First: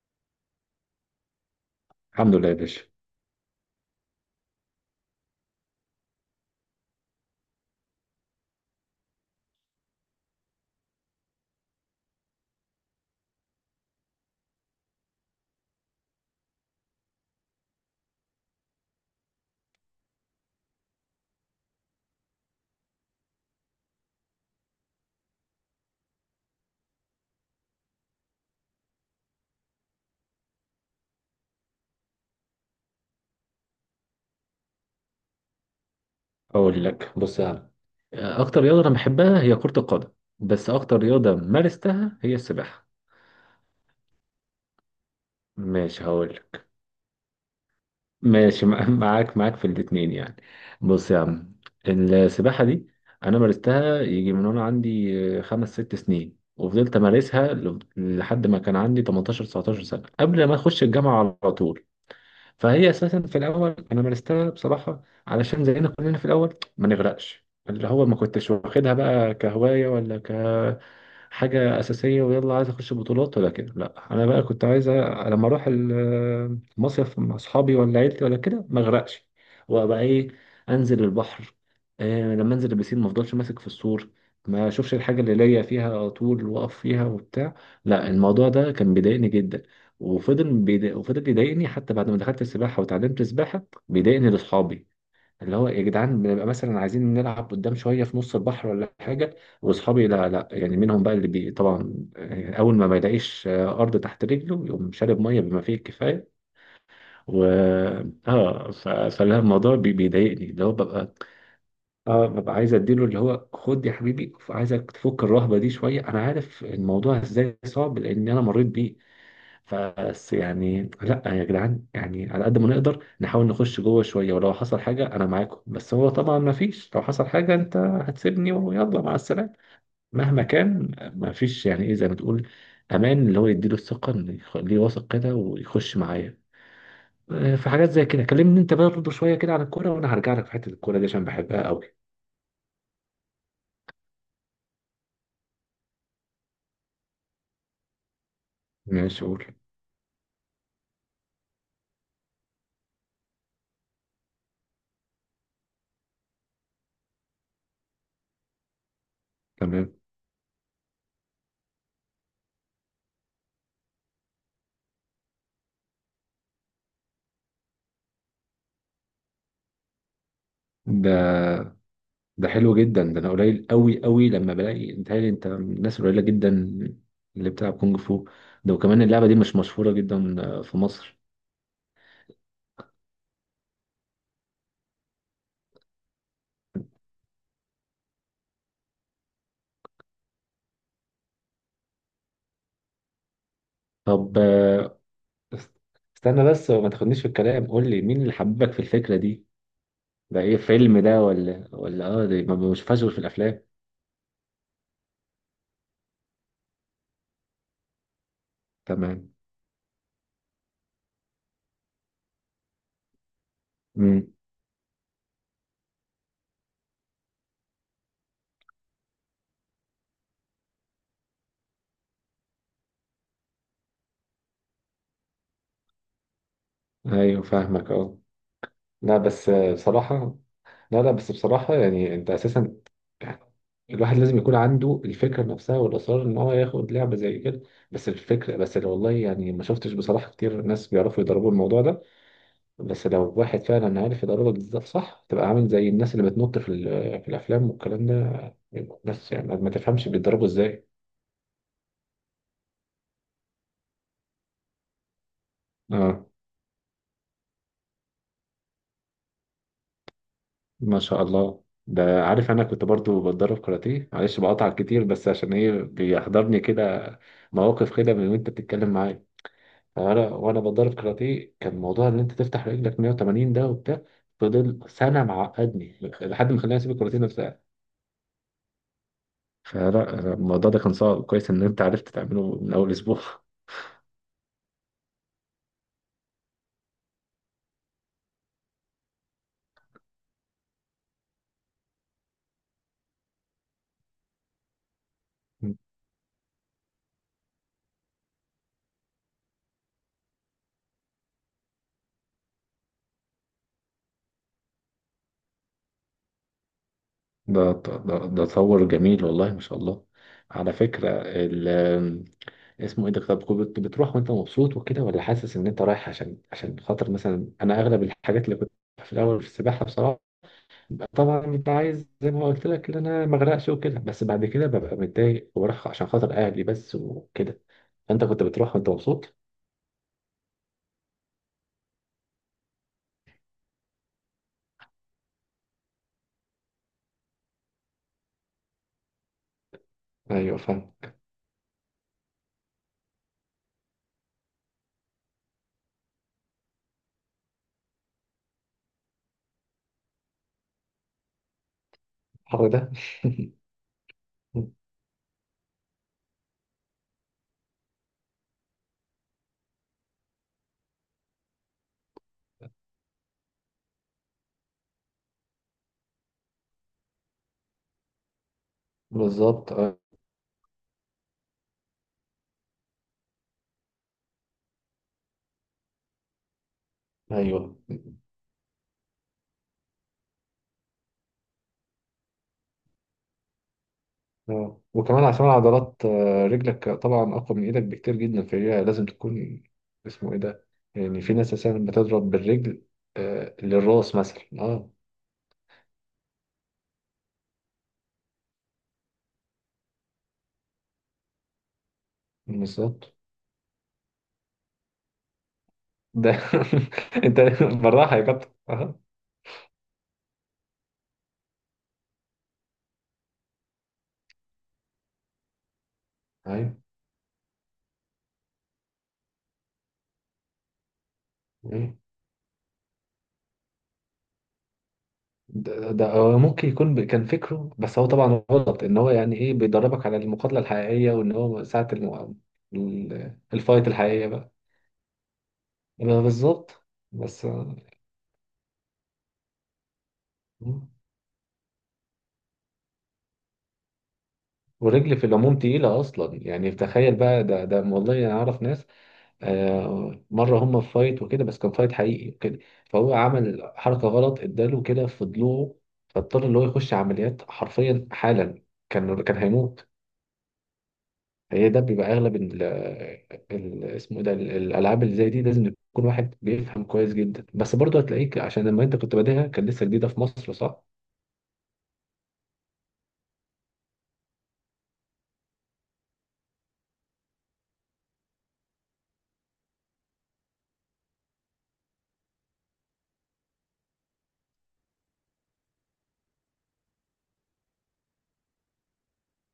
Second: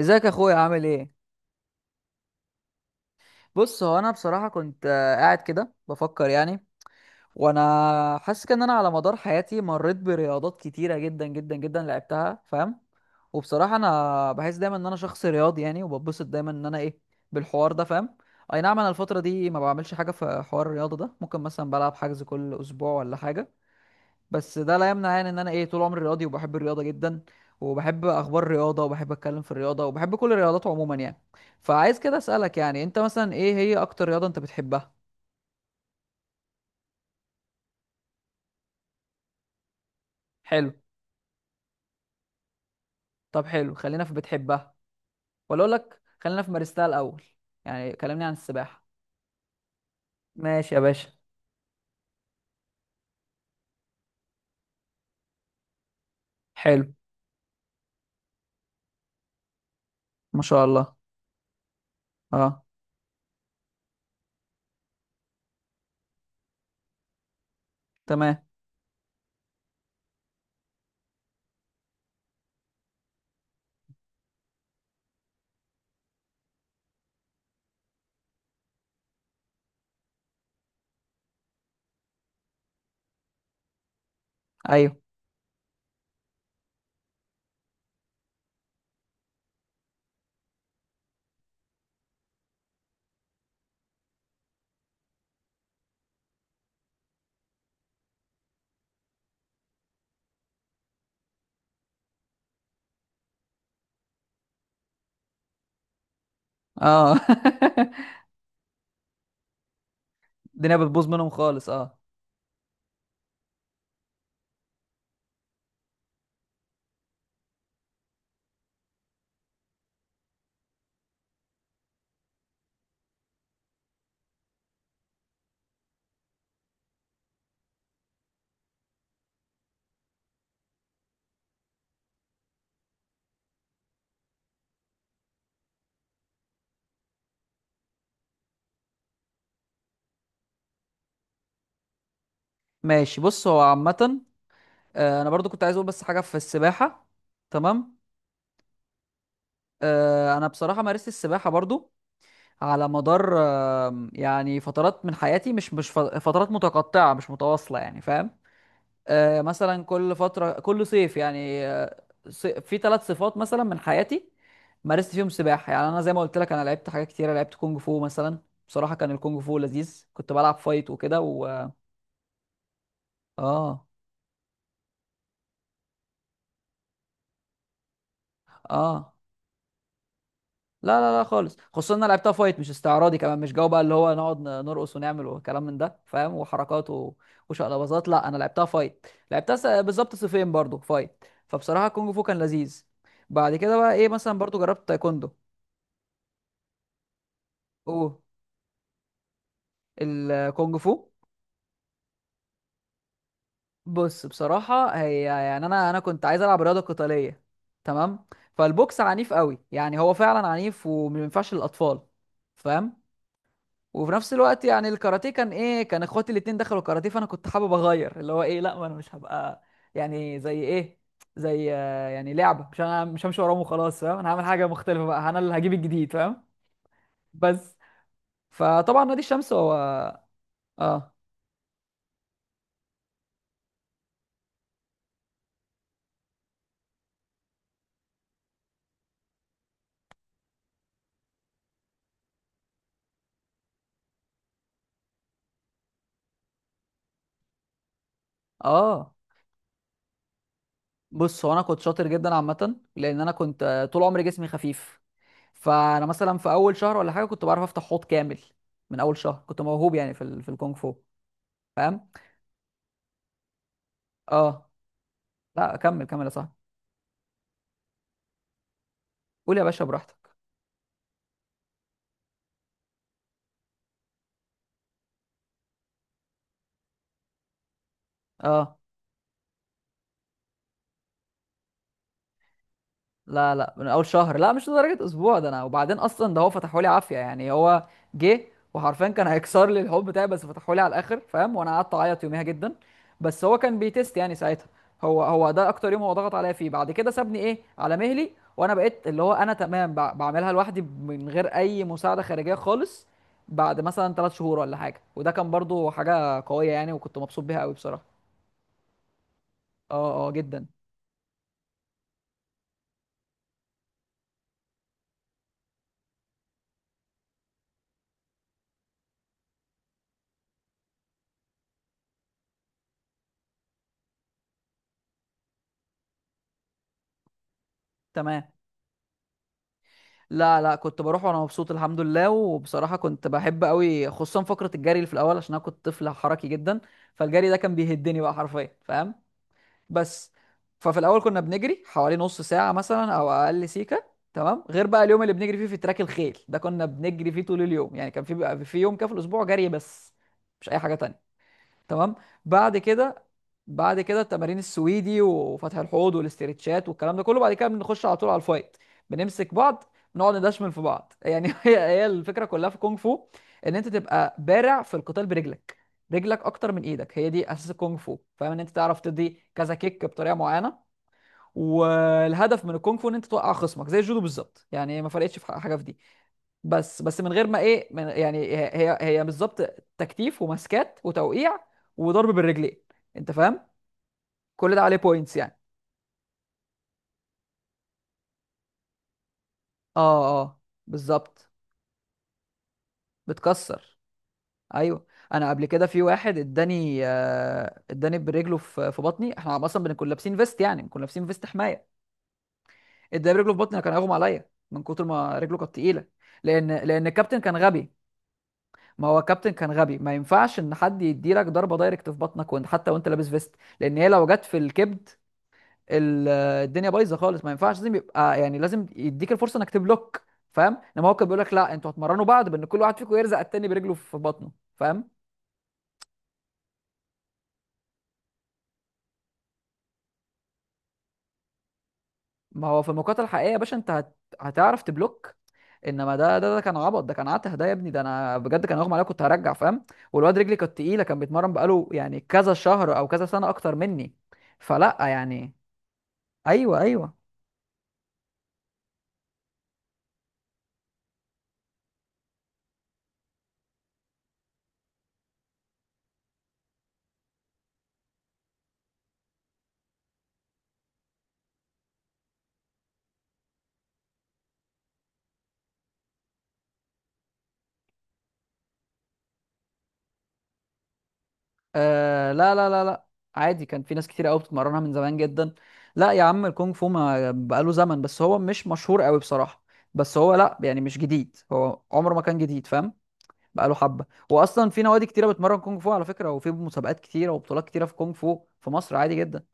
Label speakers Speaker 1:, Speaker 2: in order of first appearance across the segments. Speaker 1: ازيك يا اخويا؟ عامل ايه؟
Speaker 2: الحمد لله يا باشا.
Speaker 1: بص، هو انا بصراحه كنت قاعد كده بفكر يعني. وانا حاسس كده ان انا على مدار حياتي مريت برياضات كتيره جدا جدا جدا لعبتها، فاهم؟ وبصراحه انا بحس دايما ان انا شخص رياضي يعني، وببسط دايما ان انا ايه، بالحوار ده، فاهم؟ اي نعم، انا الفتره دي ما بعملش حاجه في حوار الرياضه ده، ممكن مثلا بلعب حجز كل اسبوع ولا حاجه، بس ده لا يمنع يعني ان انا ايه، طول عمري رياضي وبحب الرياضه جدا، وبحب اخبار الرياضه وبحب اتكلم في الرياضه وبحب كل الرياضات عموما يعني. فعايز كده اسالك يعني، انت مثلا ايه هي اكتر رياضه انت بتحبها؟
Speaker 2: اقول لك: بص يا عم، اكتر رياضه انا بحبها هي كره القدم، بس
Speaker 1: حلو.
Speaker 2: اكتر رياضه مارستها هي السباحه.
Speaker 1: طب حلو، خلينا في بتحبها ولا اقول لك
Speaker 2: ماشي، هقول
Speaker 1: خلينا في
Speaker 2: لك.
Speaker 1: مارستها الاول؟ يعني كلمني عن
Speaker 2: ماشي،
Speaker 1: السباحه.
Speaker 2: معاك في الاتنين يعني.
Speaker 1: ماشي يا باشا.
Speaker 2: بص يا عم، السباحه دي انا مارستها يجي من وانا عندي 5 6 سنين،
Speaker 1: حلو.
Speaker 2: وفضلت امارسها لحد ما كان عندي 18 19 سنه،
Speaker 1: ما
Speaker 2: قبل ما
Speaker 1: شاء
Speaker 2: اخش
Speaker 1: الله.
Speaker 2: الجامعه على طول.
Speaker 1: اه.
Speaker 2: فهي اساسا في الاول انا مارستها بصراحه علشان زينا كلنا في الاول ما نغرقش، اللي هو ما
Speaker 1: تمام.
Speaker 2: كنتش واخدها بقى كهوايه ولا كحاجه اساسيه ويلا عايز اخش بطولات ولا كده. لا، انا بقى كنت عايز لما اروح مصيف مع اصحابي ولا عيلتي ولا كده ما اغرقش، وابقى ايه، انزل البحر. لما انزل البسين ما افضلش ماسك في السور، ما اشوفش
Speaker 1: ايوه.
Speaker 2: الحاجه اللي ليا فيها على طول واقف فيها وبتاع. لا، الموضوع ده كان بيضايقني جدا، وفضل يضايقني حتى بعد ما دخلت السباحه وتعلمت السباحه. بيضايقني لاصحابي، اللي هو يا جدعان بنبقى مثلا عايزين نلعب قدام شويه في نص البحر ولا حاجه، واصحابي لا، لا يعني، منهم بقى طبعا اول ما يلاقيش ارض تحت رجله يقوم شارب ميه بما فيه الكفايه.
Speaker 1: اه.
Speaker 2: و فلا الموضوع بيضايقني، اللي هو
Speaker 1: الدنيا بتبوظ
Speaker 2: ببقى،
Speaker 1: منهم خالص، اه.
Speaker 2: اه، ببقى عايز اديله اللي هو: خد يا حبيبي، عايزك تفك الرهبه دي شويه، انا عارف الموضوع ازاي صعب لان انا مريت بيه. بس يعني لا يا جدعان، يعني على قد ما نقدر نحاول نخش جوه شويه، ولو حصل حاجه انا معاكم، بس هو طبعا ما فيش لو حصل حاجه انت هتسيبني ويلا مع السلامه. مهما كان، ما فيش يعني ايه، زي ما تقول، امان، اللي هو يديله الثقه ان يخليه واثق كده ويخش معايا. في حاجات زي كده كلمني انت برضه شويه كده عن الكوره، وانا هرجع لك في حته الكوره دي عشان بحبها قوي.
Speaker 1: ماشي، بص هو عامه انا برضو كنت عايز اقول بس حاجه في السباحه. تمام.
Speaker 2: ماشي، قول.
Speaker 1: انا بصراحه مارست السباحه برضو على مدار يعني فترات من حياتي، مش فترات متقطعه مش متواصله يعني، فاهم؟ مثلا
Speaker 2: تمام.
Speaker 1: كل فتره كل صيف يعني، في ثلاث صفات مثلا من حياتي مارست فيهم سباحه. يعني انا زي ما قلت لك، انا لعبت حاجات كتيره، لعبت كونج فو مثلا. بصراحه كان الكونج فو لذيذ، كنت بلعب فايت وكده. و
Speaker 2: ده حلو جدا، ده انا قليل
Speaker 1: اه
Speaker 2: قوي قوي لما بلاقي انت من الناس قليله جدا اللي بتلعب كونج فو. ده وكمان
Speaker 1: اه
Speaker 2: اللعبه دي مش مشهوره جدا في
Speaker 1: لا لا
Speaker 2: مصر.
Speaker 1: لا خالص، خصوصا ان انا لعبتها فايت مش استعراضي، كمان مش جو بقى اللي هو نقعد نرقص ونعمل وكلام من ده، فاهم؟ وحركات وشقلباظات. لا انا لعبتها فايت، لعبتها بالظبط صفين برضو فايت. فبصراحه كونج فو كان لذيذ. بعد كده بقى ايه، مثلا
Speaker 2: طب،
Speaker 1: برضو جربت تايكوندو.
Speaker 2: است- استنى بس وما تاخدنيش في الكلام، قول لي
Speaker 1: اوه،
Speaker 2: مين اللي حببك في الفكره دي؟ ده ايه،
Speaker 1: الكونج
Speaker 2: فيلم
Speaker 1: فو.
Speaker 2: ده ولا؟ ده ما بشوفهاش غير في الافلام.
Speaker 1: بص بصراحه هي يعني انا كنت عايز العب رياضه قتاليه. تمام. فالبوكس
Speaker 2: تمام.
Speaker 1: عنيف قوي يعني، هو فعلا عنيف وما ينفعش للاطفال، فاهم؟ وفي نفس
Speaker 2: امم
Speaker 1: الوقت يعني الكاراتيه كان ايه، كان اخواتي الاتنين دخلوا كاراتيه، فانا كنت حابب اغير اللي هو ايه، لا ما انا مش هبقى يعني زي ايه، زي يعني لعبه، مش انا مش همشي وراهم وخلاص، فاهم؟ انا هعمل حاجه مختلفه بقى، انا اللي هجيب الجديد، فاهم؟
Speaker 2: ايوه
Speaker 1: بس.
Speaker 2: فاهمك، اه.
Speaker 1: فطبعا
Speaker 2: لا
Speaker 1: نادي
Speaker 2: بس
Speaker 1: الشمس هو
Speaker 2: آه، بصراحه لا، لا،
Speaker 1: اه
Speaker 2: بس بصراحة يعني انت اساسا يعني الواحد لازم يكون عنده الفكرة نفسها والإصرار إن هو ياخد لعبة زي كده. بس الفكرة، بس اللي والله يعني ما شفتش بصراحة كتير ناس بيعرفوا يضربوا الموضوع ده. بس لو واحد فعلا عارف يضربك بالظبط صح، تبقى عامل زي الناس اللي بتنط في الأفلام والكلام ده،
Speaker 1: اه.
Speaker 2: بس يعني ما تفهمش بيتضربوا إزاي.
Speaker 1: بص هو انا كنت شاطر جدا عامه، لان انا كنت طول عمري جسمي خفيف. فانا
Speaker 2: آه
Speaker 1: مثلا في اول شهر ولا حاجه كنت بعرف افتح حوض كامل. من اول شهر كنت موهوب يعني في في الكونغ فو،
Speaker 2: ما شاء الله،
Speaker 1: فاهم؟
Speaker 2: ده عارف أنا كنت برضو بتدرب كاراتيه. معلش بقطع
Speaker 1: اه.
Speaker 2: كتير، بس عشان إيه
Speaker 1: لا كمل كمل يا صاحبي.
Speaker 2: بيحضرني كده مواقف كده من وأنت بتتكلم معايا.
Speaker 1: قول يا باشا
Speaker 2: انا
Speaker 1: براحتك.
Speaker 2: وانا بتدرب كاراتيه كان موضوع ان انت تفتح رجلك 180 ده وبتاع، فضل سنه معقدني لحد ما خلاني اسيب الكاراتيه نفسها.
Speaker 1: اه
Speaker 2: فلا أنا الموضوع ده كان صعب، كويس ان انت عرفت تعمله من اول اسبوع.
Speaker 1: لا لا، من اول شهر، لا مش لدرجه اسبوع. ده انا وبعدين اصلا، ده هو فتحوا لي عافيه يعني. هو جه وحرفيا كان هيكسر لي الحب بتاعي، بس فتحوا لي على الاخر، فاهم؟ وانا قعدت اعيط يوميها جدا، بس هو كان بيتست يعني ساعتها. هو ده اكتر يوم هو ضغط عليا فيه، بعد كده سابني ايه على مهلي، وانا بقيت اللي هو انا تمام بعملها لوحدي من غير اي مساعده خارجيه خالص، بعد مثلا ثلاث شهور ولا حاجه. وده كان برضو حاجه قويه يعني، وكنت مبسوط بيها قوي
Speaker 2: ده
Speaker 1: بصراحه.
Speaker 2: ده ده تصور جميل، والله ما شاء الله.
Speaker 1: اه اه جدا.
Speaker 2: على فكره، اسمه ايه ده، طب كنت بتروح وانت مبسوط وكده، ولا حاسس ان انت رايح عشان خاطر مثلا؟ انا اغلب الحاجات اللي كنت في الاول في السباحه بصراحه، طبعا ببقى عايز زي ما قلت لك ان انا ما اغرقش وكده، بس بعد كده ببقى متضايق وبروح عشان خاطر اهلي بس وكده. انت كنت
Speaker 1: تمام.
Speaker 2: بتروح وانت مبسوط؟
Speaker 1: لا لا، كنت بروح وانا مبسوط الحمد لله. وبصراحه كنت بحب قوي خصوصا فقره الجري اللي في الاول، عشان انا كنت طفل حركي جدا. فالجري ده كان بيهدني بقى حرفيا، فاهم؟ بس.
Speaker 2: ايوه فاهم.
Speaker 1: ففي الاول كنا بنجري حوالي نص ساعه مثلا او اقل سيكه. تمام. غير بقى اليوم اللي بنجري فيه في تراك الخيل ده، كنا بنجري فيه طول اليوم. يعني كان في بقى في يوم كده في الاسبوع جري بس، مش اي حاجه تانية. تمام.
Speaker 2: الحر
Speaker 1: بعد
Speaker 2: ده.
Speaker 1: كده، بعد كده التمارين السويدي وفتح الحوض والاسترتشات والكلام ده كله، بعد كده بنخش على طول على الفايت. بنمسك بعض، نقعد ندشمل في بعض. يعني هي الفكره كلها في الكونغ فو، ان انت تبقى بارع في القتال برجلك. رجلك اكتر من ايدك، هي دي اساس الكونغ فو، فاهم؟ ان انت تعرف تدي
Speaker 2: بالظبط
Speaker 1: كذا كيك بطريقه معينه. والهدف من الكونغ فو ان انت توقع خصمك زي الجودو بالظبط، يعني ما فرقتش في حاجه في دي. بس من غير ما
Speaker 2: ايوه.
Speaker 1: ايه، من يعني هي بالظبط تكتيف ومسكات وتوقيع وضرب بالرجلين، انت فاهم؟ كل
Speaker 2: آه.
Speaker 1: ده عليه
Speaker 2: وكمان
Speaker 1: بوينتس
Speaker 2: عشان
Speaker 1: يعني.
Speaker 2: عضلات رجلك طبعا اقوى من ايدك بكتير جدا، فهي لازم تكون.
Speaker 1: اه
Speaker 2: اسمه ايه
Speaker 1: اه،
Speaker 2: ده، يعني في
Speaker 1: بالظبط.
Speaker 2: ناس اساسا بتضرب بالرجل
Speaker 1: بتكسر،
Speaker 2: للراس مثلا، اه؟
Speaker 1: ايوه. انا قبل كده في واحد اداني آه اداني برجله في بطني. احنا اصلا بنكون لابسين فيست، يعني بنكون لابسين فيست حمايه.
Speaker 2: بالظبط.
Speaker 1: اداني برجله في بطني، أنا كان هيغمى عليا من كتر ما رجله كانت تقيله.
Speaker 2: ده
Speaker 1: لان الكابتن
Speaker 2: انت
Speaker 1: كان غبي.
Speaker 2: بالراحه يا كابتن، اه؟
Speaker 1: ما هو الكابتن كان غبي، ما ينفعش ان حد يديلك ضربه دايركت في بطنك وانت، حتى وانت لابس فيست، لان هي لو جت في الكبد ال-
Speaker 2: ايوه،
Speaker 1: الدنيا بايظه خالص. ما ينفعش، لازم يبقى يعني لازم يديك الفرصه انك تبلوك، فاهم. انما هو كان بيقول لك لا انتوا
Speaker 2: أيوه.
Speaker 1: هتمرنوا بعض، بان كل واحد فيكم يرزق التاني برجله في بطنه، فاهم؟
Speaker 2: ده هو ممكن يكون كان فكره، بس هو طبعا غلط ان هو يعني ايه بيدربك على المقاتله الحقيقيه، وان هو ساعه
Speaker 1: ما هو في المقاطعه الحقيقيه يا باشا،
Speaker 2: الفايت
Speaker 1: انت هت...
Speaker 2: الحقيقيه بقى.
Speaker 1: هتعرف تبلوك. انما
Speaker 2: يبقى
Speaker 1: ده
Speaker 2: بالظبط.
Speaker 1: كان عبط، ده كان
Speaker 2: بس،
Speaker 1: عته ده يا ابني. ده انا بجد كان اغمى عليا، كنت هرجع، فاهم؟ والواد رجلي كانت تقيله، كان بيتمرن بقاله يعني كذا شهر او كذا سنه اكتر مني، فلا
Speaker 2: ورجل في
Speaker 1: يعني.
Speaker 2: العموم تقيله اصلا يعني،
Speaker 1: ايوه ايوه.
Speaker 2: تخيل بقى. ده والله انا اعرف ناس مره هم في فايت وكده، بس كان فايت حقيقي وكده، فهو عمل حركه غلط، اداله كده في ضلوعه، فاضطر ان هو يخش عمليات حرفيا حالا، كان هيموت. هي ده بيبقى اغلب اسمه إيه ده الالعاب اللي زي دي لازم يكون واحد بيفهم كويس جدا. بس برضه هتلاقيك، عشان لما انت كنت بادئها كان لسه جديده في مصر، صح؟
Speaker 1: آه لا لا لا لا. عادي، كان في ناس كتير قوي بتتمرنها من زمان جدا. لا يا عم الكونغ فو ما بقاله زمن، بس هو مش مشهور قوي بصراحة. بس هو لا يعني مش جديد، هو عمره ما كان جديد، فاهم؟ بقاله حبه. واصلا في نوادي كتيره بتمرن كونج فو على فكره، وفي مسابقات كتيره وبطولات كتيره في كونج فو في مصر، عادي جدا.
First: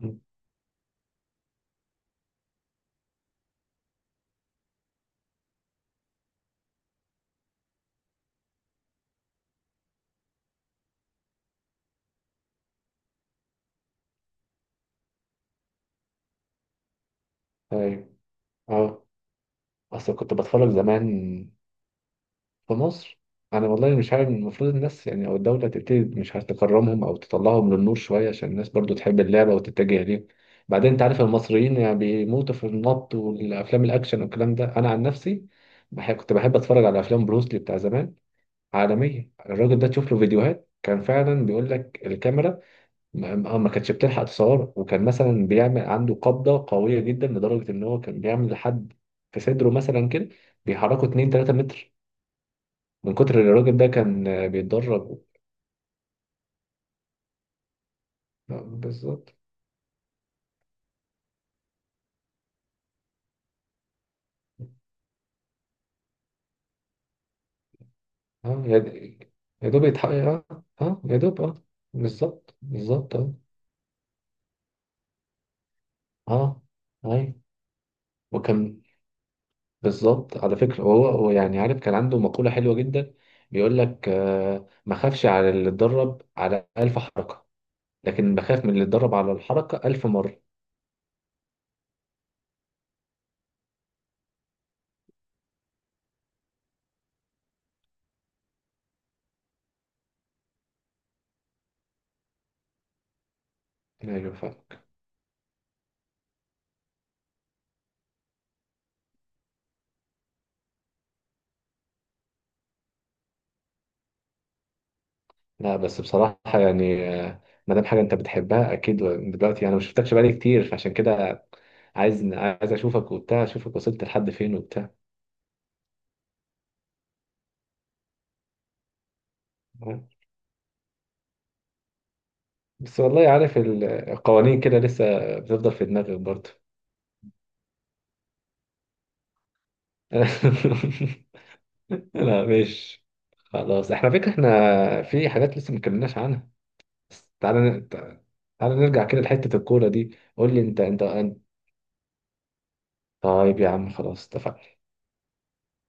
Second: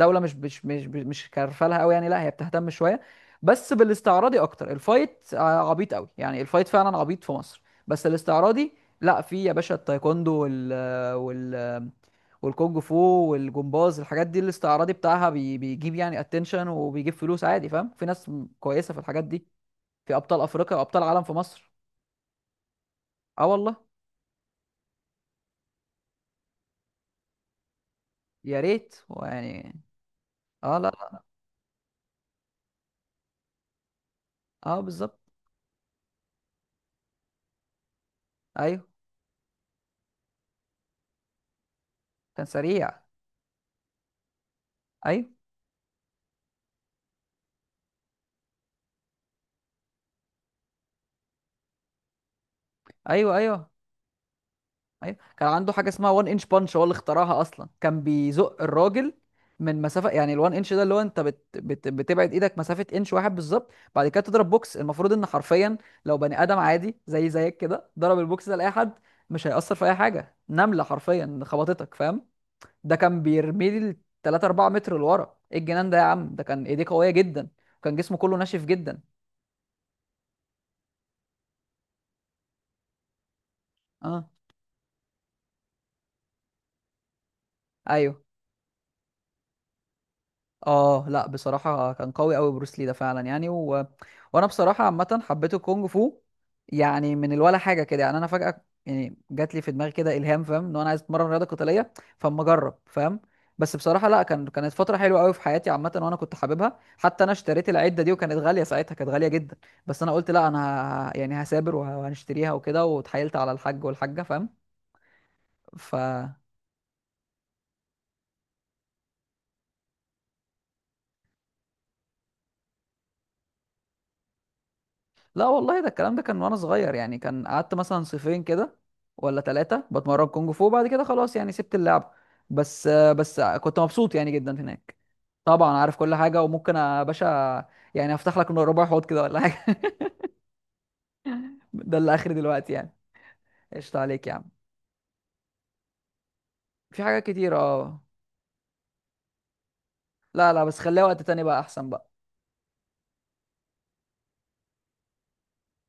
Speaker 2: مم.
Speaker 1: مش كارفالها قوي يعني، لا هي بتهتم شويه، بس بالاستعراضي اكتر. الفايت عبيط قوي يعني، الفايت فعلا عبيط في مصر، بس الاستعراضي لا في يا باشا، التايكوندو وال وال والكونج فو والجمباز، الحاجات دي الاستعراضي بتاعها بيجيب يعني اتنشن وبيجيب فلوس عادي، فاهم؟ في
Speaker 2: ايوه،
Speaker 1: ناس كويسه في
Speaker 2: اه.
Speaker 1: الحاجات دي. في
Speaker 2: اصل كنت
Speaker 1: ابطال
Speaker 2: بتفرج
Speaker 1: افريقيا وابطال
Speaker 2: زمان
Speaker 1: عالم في مصر.
Speaker 2: في مصر.
Speaker 1: اه
Speaker 2: انا
Speaker 1: والله.
Speaker 2: والله مش عارف، المفروض الناس يعني او الدوله تبتدي مش عارف تكرمهم او تطلعهم للنور شويه عشان
Speaker 1: يا
Speaker 2: الناس برضو
Speaker 1: ريت
Speaker 2: تحب
Speaker 1: هو
Speaker 2: اللعبه
Speaker 1: يعني.
Speaker 2: وتتجه ليه.
Speaker 1: اه لا
Speaker 2: بعدين انت عارف
Speaker 1: لا،
Speaker 2: المصريين يعني بيموتوا في النط والافلام الاكشن والكلام ده،
Speaker 1: اه
Speaker 2: انا عن
Speaker 1: بالظبط.
Speaker 2: نفسي بحب، كنت بحب اتفرج على افلام بروسلي بتاع زمان.
Speaker 1: ايوه
Speaker 2: عالمية الراجل ده، تشوف له فيديوهات كان فعلا، بيقول لك
Speaker 1: كان
Speaker 2: الكاميرا
Speaker 1: سريع.
Speaker 2: ما كانتش بتلحق تصوره، وكان
Speaker 1: ايوه
Speaker 2: مثلا بيعمل عنده قبضة قوية جدا لدرجة ان هو كان بيعمل لحد في صدره مثلا كده، بيحركه 2 3 متر من
Speaker 1: ايوه.
Speaker 2: كتر اللي
Speaker 1: ايوه
Speaker 2: الراجل ده كان
Speaker 1: ايوه
Speaker 2: بيتدرب.
Speaker 1: كان عنده حاجه اسمها 1 انش بانش، هو اللي اخترعها اصلا. كان بيزق الراجل
Speaker 2: بالظبط،
Speaker 1: من مسافه يعني. ال1 انش ده اللي هو انت بت... بت... بتبعد ايدك مسافه انش واحد بالظبط، بعد كده تضرب بوكس. المفروض ان حرفيا لو بني ادم عادي زي زيك كده ضرب البوكس ده
Speaker 2: اه.
Speaker 1: لاي حد، مش
Speaker 2: يا
Speaker 1: هيأثر في
Speaker 2: دوب
Speaker 1: اي
Speaker 2: يتحقق،
Speaker 1: حاجه،
Speaker 2: اه.
Speaker 1: نمله
Speaker 2: اه، يا
Speaker 1: حرفيا
Speaker 2: دوب، اه.
Speaker 1: خبطتك، فاهم؟
Speaker 2: بالظبط
Speaker 1: ده
Speaker 2: بالظبط،
Speaker 1: كان
Speaker 2: اه.
Speaker 1: بيرمي لي 3 4 متر لورا. ايه الجنان ده يا عم، ده
Speaker 2: اه
Speaker 1: كان ايديه قويه
Speaker 2: اي
Speaker 1: جدا، وكان جسمه كله ناشف
Speaker 2: وكان.
Speaker 1: جدا.
Speaker 2: بالظبط، على فكرة، هو يعني عارف كان عنده مقولة حلوة جدا، بيقول لك
Speaker 1: اه
Speaker 2: ما خافش على اللي اتدرب على 1000 حركة،
Speaker 1: ايوه
Speaker 2: لكن بخاف من اللي اتدرب على الحركة 1000 مرة.
Speaker 1: اه. لا بصراحه كان قوي قوي بروس لي ده فعلا يعني. و... وانا بصراحه عامه حبيت الكونج فو يعني من الولا حاجه كده. يعني انا فجاه يعني جات لي في دماغي كده الهام، فاهم؟ ان انا عايز اتمرن رياضه قتاليه، فاما اجرب، فاهم؟ بس بصراحه لا،
Speaker 2: أيوة
Speaker 1: كانت
Speaker 2: فاهمك.
Speaker 1: فتره حلوه قوي في حياتي عامه، وانا كنت حاببها حتى. انا اشتريت العده دي وكانت غاليه ساعتها، كانت غاليه جدا، بس انا قلت لا انا ه... يعني هسابر وهنشتريها وكده، واتحايلت على الحاج والحاجه، فاهم؟
Speaker 2: لا
Speaker 1: ف
Speaker 2: بس بصراحة يعني ما دام حاجة أنت بتحبها أكيد، دلوقتي أنا ما شفتكش بقالي كتير، فعشان كده عايز أشوفك وبتاع، أشوفك وصلت لحد فين وبتاع.
Speaker 1: لا والله ده الكلام ده كان وانا صغير يعني. كان قعدت مثلا صيفين كده ولا ثلاثة بتمرن كونج فو، بعد كده خلاص يعني سبت اللعب، بس
Speaker 2: بس والله
Speaker 1: بس
Speaker 2: عارف
Speaker 1: كنت مبسوط يعني جدا
Speaker 2: القوانين كده
Speaker 1: هناك.
Speaker 2: لسه بتفضل
Speaker 1: طبعا
Speaker 2: في
Speaker 1: عارف كل
Speaker 2: دماغك
Speaker 1: حاجة،
Speaker 2: برضه.
Speaker 1: وممكن يا باشا يعني افتح لك ربع حوض كده ولا حاجة. ده اللي اخري
Speaker 2: لا
Speaker 1: دلوقتي يعني.
Speaker 2: ماشي. خلاص،
Speaker 1: قشطة
Speaker 2: احنا
Speaker 1: عليك
Speaker 2: فكرة
Speaker 1: يا عم.
Speaker 2: احنا. في حاجات لسه ما اتكلمناش عنها،
Speaker 1: في حاجات
Speaker 2: بس
Speaker 1: كتير
Speaker 2: تعالى
Speaker 1: اه.
Speaker 2: تعالى نرجع كده لحتة الكورة دي.
Speaker 1: لا
Speaker 2: قول لي
Speaker 1: لا بس
Speaker 2: انت انت
Speaker 1: خليها وقت تاني
Speaker 2: أنت-
Speaker 1: بقى احسن بقى.
Speaker 2: طيب يا عم، خلاص، اتفقنا.